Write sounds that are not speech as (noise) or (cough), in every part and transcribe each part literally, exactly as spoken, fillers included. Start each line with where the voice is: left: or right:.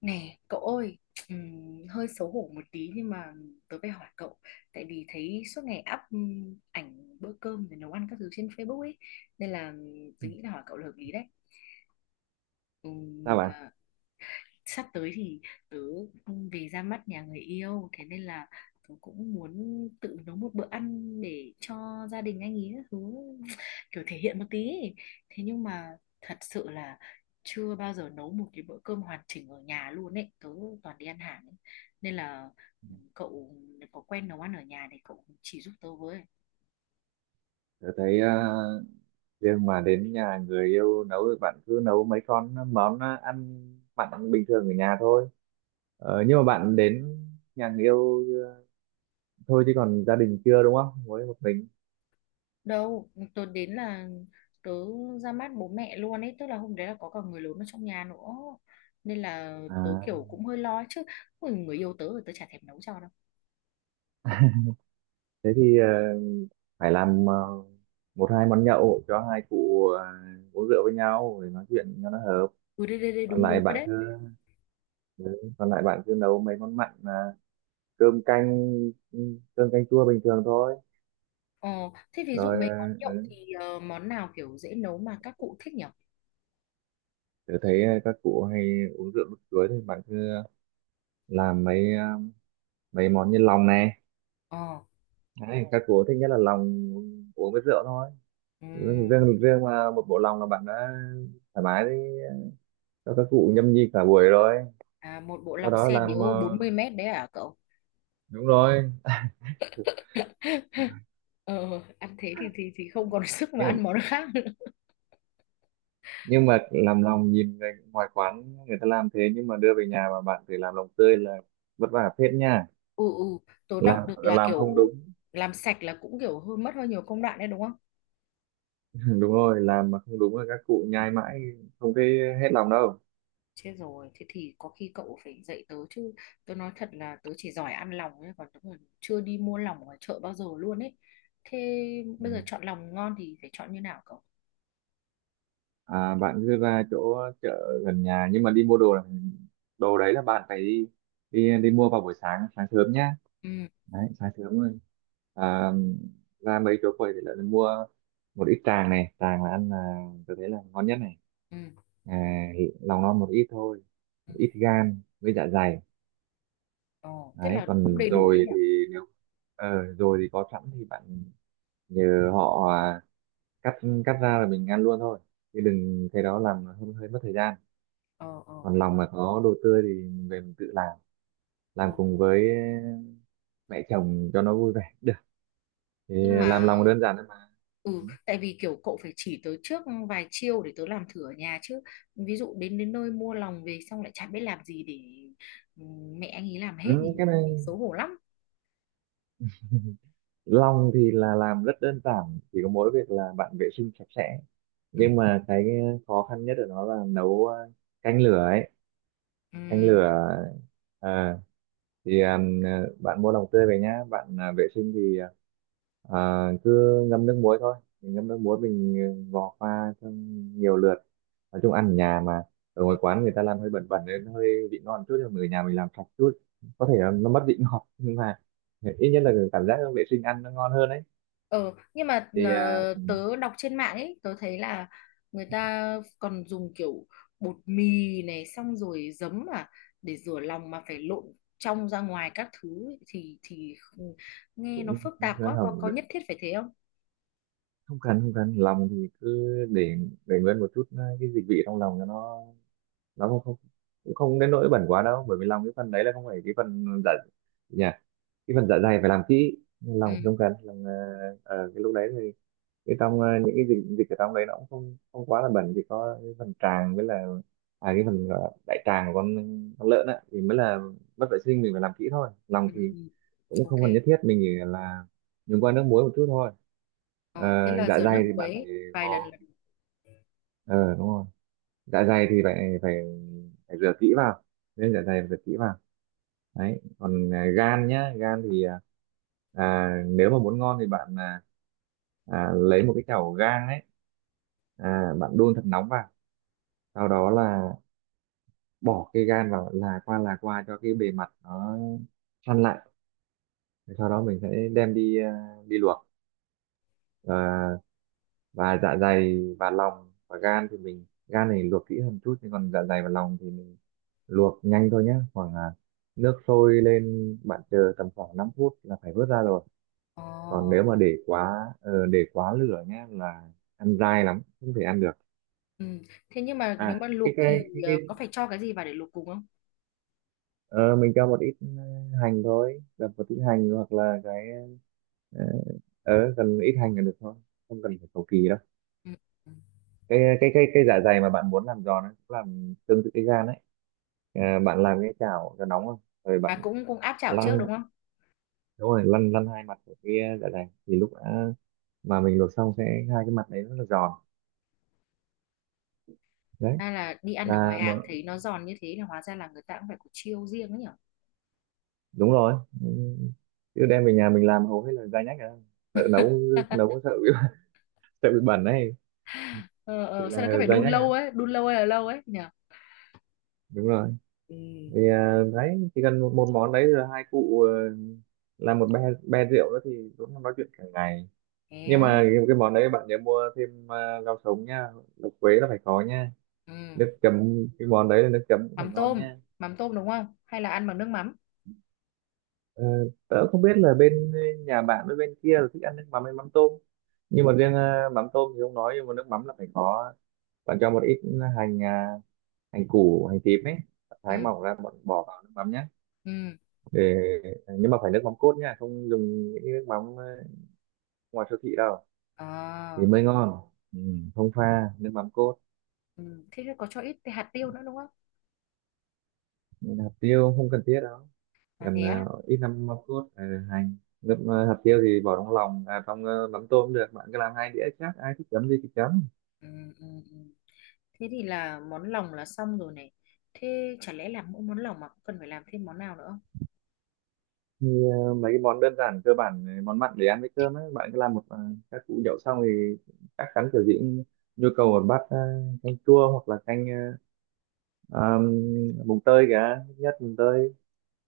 left: Nè, cậu ơi, ừm, hơi xấu hổ một tí nhưng mà tớ phải hỏi cậu, tại vì thấy suốt ngày up ừm, ảnh bữa cơm rồi nấu ăn các thứ trên Facebook ấy, nên là ừm, tớ nghĩ là hỏi cậu là hợp lý đấy.
right: Sao
left: Ừm,
right: bạn?
left: à, Sắp tới thì tớ về ra mắt nhà người yêu, thế nên là tớ cũng muốn tự nấu một bữa ăn để cho gia đình anh ý các thứ, kiểu thể hiện một tí ấy. Thế nhưng mà thật sự là chưa bao giờ nấu một cái bữa cơm hoàn chỉnh ở nhà luôn ấy, tớ toàn đi ăn hàng ấy. Nên là ừ, cậu có quen nấu ăn ở nhà thì cậu chỉ giúp tớ với.
right: Tôi thấy ờ, riêng mà đến nhà người yêu nấu thì bạn cứ nấu mấy con món ờ, ăn mặn bình thường ở nhà thôi. Ờ, nhưng mà bạn đến nhà người yêu ờ, thôi, chứ còn gia đình chưa, đúng không? Mới một mình.
left: Đâu, tớ đến là tớ ra mắt bố mẹ luôn ấy, tức là hôm đấy là có cả người lớn ở trong nhà nữa, nên là tớ
right: À,
left: kiểu cũng hơi lo ấy chứ. Ôi, người yêu tớ rồi tớ chả thèm nấu cho đâu.
right: thế thì ờ, phải làm ờ, một hai món nhậu cho hai cụ ờ, uống rượu với nhau để nói chuyện cho nó hợp.
left: Ừ, đây đây đây,
right: Còn
left: đúng đúng
right: lại
left: rồi
right: bạn
left: đấy.
right: cứ ừ, Còn lại bạn cứ nấu mấy món mặn là cơm canh ừ, cơm canh chua bình thường thôi.
left: Ờ, thế ví dụ
right: Rồi,
left: mấy món
right: ờ,
left: nhậu thì ờ, món nào kiểu dễ nấu mà các cụ thích nhỉ?
right: tớ thấy ờ, các cụ hay uống rượu lúc cưới thì bạn cứ làm mấy ờ, mấy món như lòng này.
left: ờ
right: Đấy, các cụ thích nhất là lòng, uống với rượu thôi. riêng
left: ừm,
right: riêng riêng mà một bộ lòng là bạn đã thoải mái đi, cho các cụ nhâm nhi cả buổi rồi.
left: à, Một bộ
right: Sau
left: lòng
right: đó
left: xe
right: làm
left: điếu bốn
right: ờ,
left: mươi mét đấy à cậu?
right: đúng rồi.
left: (laughs) ờ Ăn thế thì thì thì không còn (laughs) sức mà
right: nhưng
left: ăn món khác nữa.
right: nhưng mà làm lòng, nhìn người ngoài quán người ta làm thế, nhưng mà đưa về nhà mà bạn phải làm lòng tươi là vất vả phết nha.
left: Ừ, ừ, tớ
right: làm
left: đọc được là
right: làm
left: kiểu
right: không đúng.
left: làm sạch là cũng kiểu hơi mất hơi nhiều công đoạn đấy đúng không?
right: (laughs) Đúng rồi, làm mà không đúng là các cụ nhai mãi không thấy hết lòng đâu.
left: Chết rồi, thế thì có khi cậu phải dạy tớ chứ. Tớ nói thật là tớ chỉ giỏi ăn lòng thôi, còn tớ còn chưa đi mua lòng ở chợ bao giờ luôn ấy. Thế bây giờ chọn lòng ngon thì phải chọn như nào cậu?
right: À, bạn cứ ra chỗ chợ gần nhà, nhưng mà đi mua đồ là, đồ đấy là bạn phải đi, đi, đi mua vào buổi sáng sáng sớm nhá.
left: Ừ,
right: Đấy, sáng sớm rồi, à, ra mấy chỗ quầy thì lại mua một ít tràng này. Tràng là ăn, là tôi thấy là ngon nhất này.
left: ừ,
right: À, lòng non một ít thôi,
left: ừ.
right: một ít gan với dạ dày.
left: Ồ, thế
right: Đấy,
left: là cũng
right: còn
left: đầy đủ đấy
right: dồi
left: nhỉ?
right: thì, nếu ờ, dồi thì có sẵn thì bạn nhờ họ, à, cắt cắt ra là mình ăn luôn thôi, chứ đừng, cái đó làm hơi, hơi mất thời gian.
left: Ờ, ờ.
right: Còn lòng mà có đồ tươi thì mình về mình tự làm
left: Ừ.
right: làm cùng với mẹ chồng cho nó vui vẻ được thì,
left: Nhưng
right: làm
left: mà
right: lòng đơn giản thôi mà.
left: ừ, tại vì kiểu cậu phải chỉ tớ trước vài chiêu để tớ làm thử ở nhà chứ. Ví dụ đến đến nơi mua lòng về xong lại chả biết làm gì, để ừ, mẹ anh ấy làm hết
right: Ừ,
left: thì,
right: cái này,
left: thì xấu hổ lắm.
right: lòng thì là làm rất đơn giản, chỉ có mỗi việc là bạn vệ sinh sạch sẽ.
left: Ừ.
right: Nhưng mà cái khó khăn nhất ở nó là nấu, ờ, canh lửa ấy.
left: Ừ.
right: Canh lửa, ờ, thì à, bạn mua lòng tươi về nhá, bạn à, vệ sinh thì à, cứ ngâm nước muối thôi. Mình ngâm nước muối mình ừ, vò qua trong nhiều lượt. Nói chung ăn ở nhà mà, ở ngoài quán người ta làm hơi bẩn bẩn nên nó hơi vị ngon chút, nhưng mà ở nhà mình làm sạch chút có thể là nó mất vị (laughs) ngọt, nhưng mà ít nhất là cảm giác vệ sinh ăn nó ngon hơn đấy.
left: Ừ, nhưng mà
right: Thì à,
left: ờ, tớ đọc trên mạng ấy, tớ thấy là người ta còn dùng kiểu bột mì này, xong rồi giấm à, để rửa lòng mà phải lộn trong ra ngoài các thứ ấy, thì thì không- nghe nó
right: cũng
left: phức
right: cũng
left: tạp quá, có
right: không
left: có nhất thiết phải thế không?
right: không cần không cần Lòng thì cứ để để nguyên một chút, ờ, cái dịch vị trong lòng cho nó nó không, không cũng không đến nỗi bẩn quá đâu, bởi vì lòng, cái phần đấy là không phải cái phần dạ nhỉ. Cái phần dạ dày phải làm kỹ,
left: Ừ,
right: lòng không cần. Lòng ờ, ờ, cái lúc đấy thì cái trong ờ, những cái dịch dịch ở trong đấy nó cũng không không quá là bẩn. Chỉ có cái phần tràng với là, à, cái phần gọi là đại tràng của con con lợn á thì mới là mất vệ sinh, mình phải làm kỹ thôi. Lòng
left: ừ,
right: thì
left: ừ,
right: cũng
left: ok.
right: không cần nhất thiết, mình chỉ là dùng qua nước muối một chút thôi. Ờ,
left: Ờ, thế là
right: dạ
left: rửa nước
right: dày thì bạn phải
left: muối
right: vò.
left: vài lần là được.
right: ờ Đúng rồi, dạ dày thì phải phải phải rửa kỹ vào, nên dạ dày phải rửa kỹ vào. Đấy, còn à, gan nhá. Gan thì à, à, nếu mà muốn ngon thì bạn, à, à, lấy một cái chảo gang ấy, à, bạn đun thật nóng vào, sau đó là bỏ cái gan vào, là qua, là qua cho cái bề mặt nó săn lại. Sau đó mình sẽ đem đi, à, đi luộc. À, và dạ dày và lòng và gan thì mình, gan này luộc kỹ hơn chút, nhưng còn dạ dày và lòng thì mình luộc nhanh thôi nhé, khoảng là nước sôi lên bạn chờ tầm khoảng năm phút là phải vớt ra rồi.
left: Ồ.
right: Còn nếu mà để quá, ờ, để quá lửa nhé là ăn dai lắm không thể ăn được.
left: Ừ. Thế nhưng mà
right: À,
left: nếu mà
right: cái
left: luộc
right: cái
left: thì
right: cái, cái
left: ờ, có phải cho cái gì vào để luộc cùng không?
right: ờ, mình cho một ít, ờ, hành thôi, đập một ít hành, hoặc là cái ờ, ờ, cần ít hành là được thôi, không cần phải cầu kỳ đâu.
left: Ừ. Ừ.
right: Cái cái cái cái dạ dày mà bạn muốn làm giòn ấy cũng làm tương tự cái gan ấy. À, bạn làm cái chảo cho nóng không rồi
left: À,
right: bạn
left: cũng cũng áp chảo trước đúng
right: lăn.
left: không?
right: Đúng rồi, lăn lăn hai mặt của cái, ờ, dạ dày thì lúc đã, mà mình luộc xong sẽ, hai cái mặt đấy rất là giòn. Đấy
left: Hay là đi ăn ở ngoài
right: là một,
left: hàng thấy nó giòn như thế, là hóa ra là người ta cũng phải có chiêu riêng ấy nhở.
right: đúng rồi. Ừ, chứ đem về nhà mình làm hầu hết là dai nhách à. Sợ nấu, nấu
left: (laughs)
right: có sợ bị, (laughs) sợ bị bẩn đấy,
left: ờ,
right: thì
left: ờ, Sao là cứ
right: là
left: phải
right: dai
left: đun
right: nhách à,
left: lâu ấy, đun lâu hay là lâu ấy nhở?
right: đúng rồi.
left: Ừ.
right: Thì à, đấy chỉ cần một, một món đấy, rồi hai cụ ờ, làm một be be rượu đó thì cũng nói chuyện cả ngày.
left: Thế
right: Nhưng
left: á.
right: mà cái, cái món đấy bạn nhớ mua thêm, à, rau sống nha, lục quế là phải có nha.
left: Ừ.
right: Nước chấm cái món đấy là, nước chấm cũng phải
left: Mắm
right: ngon
left: tôm,
right: nha.
left: mắm tôm đúng không? Hay là ăn bằng nước mắm?
right: ờ, Tớ không biết là bên nhà bạn với bên kia là thích ăn nước mắm hay mắm tôm, nhưng mà riêng ờ, mắm tôm thì không nói, nhưng mà nước mắm là phải có. Bạn cho một ít hành, à, hành củ, hành tím ấy
left: Ừ.
right: thái mỏng ra, bạn bỏ vào nước mắm nhé.
left: Ừ.
right: Để, nhưng mà phải nước mắm cốt nha, không dùng những cái nước mắm ờ, ngoài siêu thị đâu, thì
left: Ờ.
right: mới ngon. ừ, Không, pha nước mắm cốt.
left: Ừ. Thế thì có cho ít cái hạt tiêu nữa đúng không?
right: Hạt tiêu không cần thiết đâu.
left: À
right: Gần,
left: thế á.
right: ờ, ít năm mâm cốt, ờ, hành, nước, ờ, hạt tiêu thì bỏ trong lòng, à, trong ờ, mắm tôm cũng được. Bạn cứ làm hai đĩa, chắc ai thích chấm gì thì chấm.
left: Ừ. Ừ. Ừ. Thế thì là món lòng là xong rồi này. Thế chả lẽ làm mỗi món lòng mà cũng cần phải làm thêm món nào nữa không?
right: Thì ờ, mấy cái món đơn giản cơ bản, ờ, món mặn để ăn với cơm ấy, bạn cứ làm một, ờ, các củ nhậu xong thì chắc chắn kiểu gì cũng nhu cầu một bát, ờ, canh chua hoặc là canh ờ, um, mùng tơi cả. Ít nhất mùng tơi,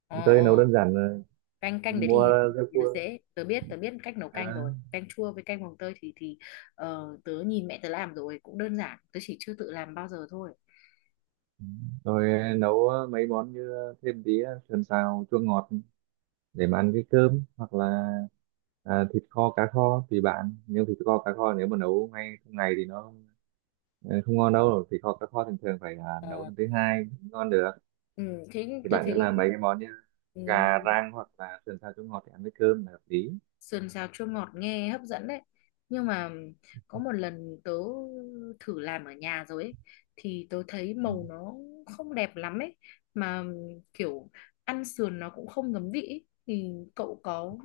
left: Ờ
right: mùng tơi nấu
left: ờ.
right: đơn giản, ờ,
left: Canh canh đấy
right: mua
left: thì, thì
right: rau cua.
left: dễ, tớ biết tớ biết cách nấu
right: Ờ,
left: canh rồi, canh chua với canh mồng tơi thì thì ờ, tớ nhìn mẹ tớ làm rồi cũng đơn giản, tớ chỉ chưa tự làm bao giờ thôi.
right: rồi ờ, nấu ờ, mấy món như ờ, thêm tí, ờ, sườn xào chua ngọt để mà ăn cái cơm, hoặc là à, thịt kho cá kho tùy bạn. Nhưng thịt kho cá kho nếu mà nấu ngay trong ngày thì nó, ờ, không ngon đâu. Thịt kho cá kho thường thường phải là nấu
left: Ờ,
right: lần thứ hai mới ngon được.
left: ừ, thế
right: Thì
left: tớ
right: bạn cứ làm
left: thấy
right: mấy cái món như
left: ừ,
right: gà rang hoặc là sườn xào chua ngọt để ăn với cơm là hợp lý.
left: sườn xào chua ngọt nghe hấp dẫn đấy. Nhưng mà có một lần tớ thử làm ở nhà rồi ấy, thì tớ thấy
right: Ừ.
left: màu nó không đẹp lắm ấy, mà kiểu ăn sườn nó cũng không ngấm vị ấy. Thì cậu có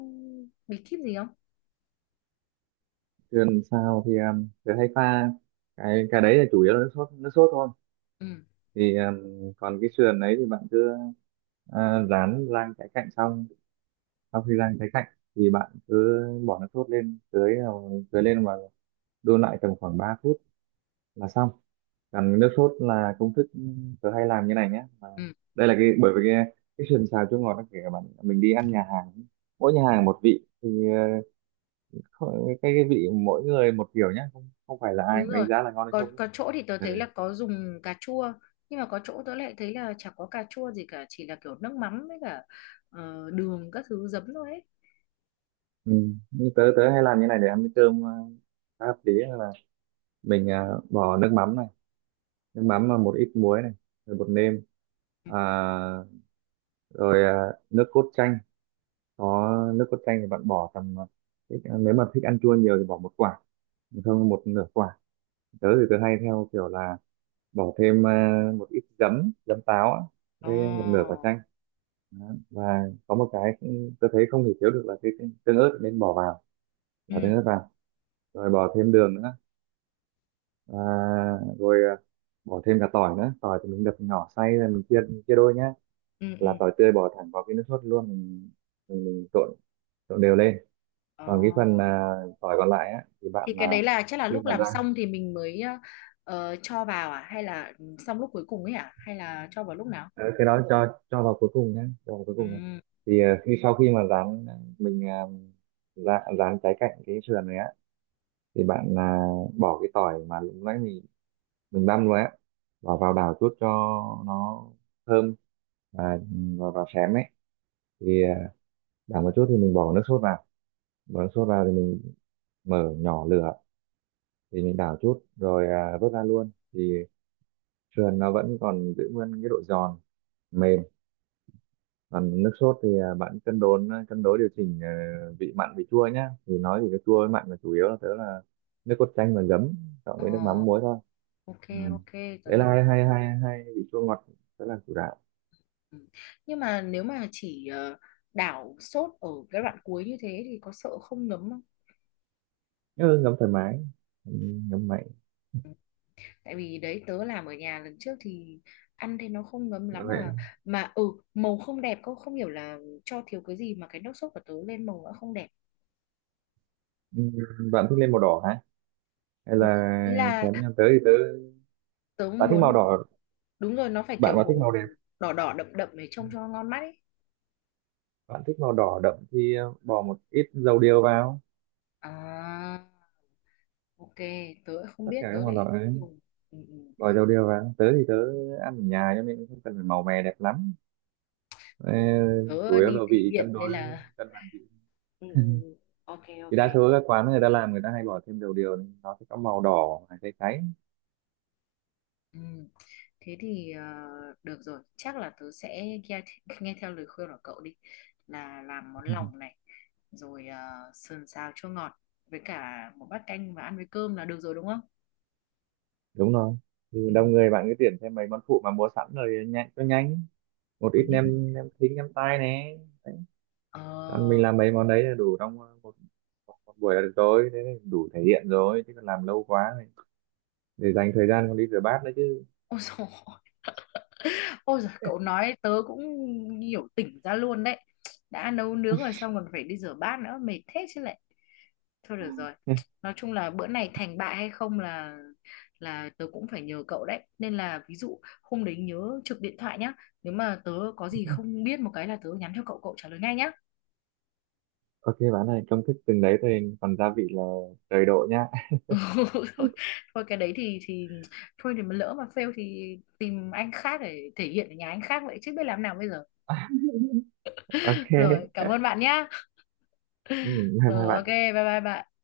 left: bí kíp gì không?
right: Sườn xào thì um, thường hay pha, cái cái đấy là chủ yếu là nước sốt, nước sốt thôi.
left: Ừ.
right: Thì um, còn cái sườn đấy thì bạn cứ, à, rán rang trái cạnh xong. Sau khi rang trái cạnh thì bạn cứ bỏ nước sốt lên, tưới vào- tưới lên và đun lại tầm khoảng ba phút là xong. Còn nước sốt là công thức tớ hay làm như này nhé, mà
left: Ừ,
right: đây là cái, bởi vì cái cái sườn xào chua ngọt nó, kể cả bạn mình đi ăn nhà hàng, mỗi nhà hàng một vị thì, ờ, không- cái, cái vị mỗi người một kiểu nhé, không không phải là ai
left: đúng
right: cũng đánh
left: rồi,
right: giá là ngon hay
left: có
right: không đấy.
left: có chỗ thì tớ thấy
right: Ừ.
left: là có dùng cà chua, nhưng mà có chỗ tớ lại thấy là chả có cà chua gì cả, chỉ là kiểu nước mắm với cả ờ, đường các thứ, giấm thôi ấy.
right: Ừ. Như tớ tớ hay làm như này để ăn với cơm, ờ, khá hợp lý là mình, ờ, bỏ nước mắm này, nước mắm và một ít muối này, rồi bột nêm,
left: Ừ.
right: à, rồi à, nước cốt chanh. Có, nước cốt chanh thì bạn bỏ tầm, à, thích- à, nếu mà thích ăn chua nhiều thì bỏ một quả, không, một nửa quả. Tớ thì tớ hay theo kiểu là bỏ thêm, à, một ít giấm, giấm táo á,
left: Ồ.
right: với một nửa quả chanh. Đó. Và có một cái cũng, tớ thấy không thể thiếu được là cái cái tương ớt, nên bỏ vào,
left: Ừ,
right: bỏ tương ớt vào, rồi bỏ thêm đường nữa. Và rồi, à, bỏ thêm cả tỏi nữa. Tỏi thì mình đập nhỏ xay rồi mình chia, chia đôi nhá.
left: ừ,
right: Là
left: ừ.
right: tỏi tươi bỏ thẳng vào cái nước sốt luôn. Mình, mình, mình trộn trộn đều lên.
left: Ồ.
right: Còn cái phần, à, tỏi còn lại á thì bạn
left: Thì cái đấy
right: là
left: là chắc là
right: khi
left: lúc
right: mà
left: làm
right: rang,
left: xong thì mình mới ờ, ờ, cho vào à, hay là xong lúc cuối cùng ấy à, hay là cho vào lúc nào?
right: ờ, cái đó cho cho vào cuối cùng nhé, cho vào cuối cùng nhé.
left: Ừ.
right: Thì à, khi, sau khi mà rán mình, à, rán, rán trái cạnh cái sườn này á thì bạn, à, bỏ cái tỏi mà lúc nãy mình mình băm rồi á, bỏ vào đảo chút cho nó thơm, và, và, và xém ấy. Thì à, đảo một chút thì mình bỏ nước sốt vào, bỏ nước sốt vào thì mình mở nhỏ lửa, thì mình đảo chút rồi, à, vớt ra luôn, thì sườn nó vẫn còn giữ nguyên cái độ giòn mềm. Còn nước sốt thì à, bạn cân đối, à, cân đối điều chỉnh, ờ, vị mặn vị chua nhá, thì nói thì cái chua với mặn là chủ yếu, là tớ là nước cốt chanh và giấm, cộng
left: Ồ.
right: với nước mắm muối thôi.
left: Ok,
right: Ừ.
left: ok, tớ
right: Đấy là
left: hiểu.
right: hai hai hai hai vị chua ngọt, đó là chủ đạo.
left: Ừ. Nhưng mà nếu mà chỉ ờ, đảo sốt ở cái đoạn cuối như thế thì có sợ không ngấm không?
right: Ừ, ngấm thoải mái. Ừ, ngấm mạnh.
left: Tại vì đấy tớ làm ở nhà lần trước thì ăn thì nó không ngấm
right: Bạn
left: lắm, mà
right: vậy.
left: mà ừ màu không đẹp, cô không hiểu là cho thiếu cái gì mà cái nước sốt của tớ lên màu nó không đẹp.
right: Ừ, bạn thích lên màu đỏ hả, hay
left: Ừ,
right: là
left: ý là
right: xém nhau tới thì tớ,
left: tớ
right: bạn thích màu
left: muốn,
right: đỏ,
left: đúng rồi, nó phải kiểu
right: bạn mà
left: màu
right: thích màu đẹp,
left: đỏ đỏ đậm đậm để trông cho ngon mắt ấy.
right: bạn thích màu đỏ đậm thì, ờ, bỏ một ít dầu điều vào.
left: À, ok, tớ lại không
right: Tất
left: biết,
right: cả các
left: tớ
right: màu đỏ
left: lại không
right: ấy
left: dùng. Ừ, ừ.
right: rồi đâu đều vào. Tớ thì tớ ăn ở nhà cho nên không cần phải màu mè đẹp lắm. Ờ,
left: Khổ.
right: chủ
left: Tớ
right: yếu là
left: đi thể
right: vị
left: hiện
right: cân
left: nên
right: đối,
left: là
right: cân bằng vị.
left: ừ, ừ,
right: (laughs)
left: ừ. Ok,
right: Thì
left: ok.
right: đa số các quán người ta làm, người ta hay bỏ thêm đầu điều nên nó sẽ có màu đỏ hay cháy cháy.
left: Ừ. Thế thì ờ, được rồi, chắc là tớ sẽ nghe, (laughs) nghe theo lời khuyên của cậu đi, là làm món
right: (laughs)
left: lòng này, rồi ờ, sườn xào chua ngọt với cả một bát canh và ăn với cơm là được rồi đúng không?
right: Đúng rồi. Thì
left: Ừ.
right: đông người bạn cứ tuyển thêm mấy món phụ mà mua sẵn rồi, nhanh cho nhanh, một
left: Ôi,
right: ít
left: nhưng
right: nem, nem thính, nem tai nè. Đấy.
left: Ờ,
right: Còn mình
left: (laughs)
right: làm mấy món đấy là đủ trong, ờ, một, một, một buổi là được rồi, thế là đủ thể hiện rồi, chứ còn làm lâu quá thì để dành thời gian còn đi rửa bát nữa chứ.
left: ôi dồi, ôi dồi, cậu nói tớ cũng hiểu, tỉnh ra luôn đấy. Đã nấu nướng rồi xong còn phải đi rửa bát nữa, mệt thế chứ lại. Thôi được rồi. Nói chung là bữa này thành bại hay không là là tớ cũng phải nhờ cậu đấy. Nên là ví dụ hôm đấy nhớ trực điện thoại nhá. Nếu mà tớ có gì không biết một cái là tớ nhắn cho cậu, cậu trả lời ngay nhá.
right: Ok bạn ơi, công thức từng đấy thôi, còn gia vị là trời độ nhá. (laughs)
left: (laughs) Thôi, thôi cái đấy thì thì thôi, thì mà lỡ mà fail thì tìm anh khác để thể hiện ở nhà anh khác vậy chứ biết làm nào bây giờ.
right: Ok,
left: Rồi, cảm ơn bạn nhá.
right: ừ, hai hai
left: Ờ ok,
right: bạn.
left: bye bye bạn.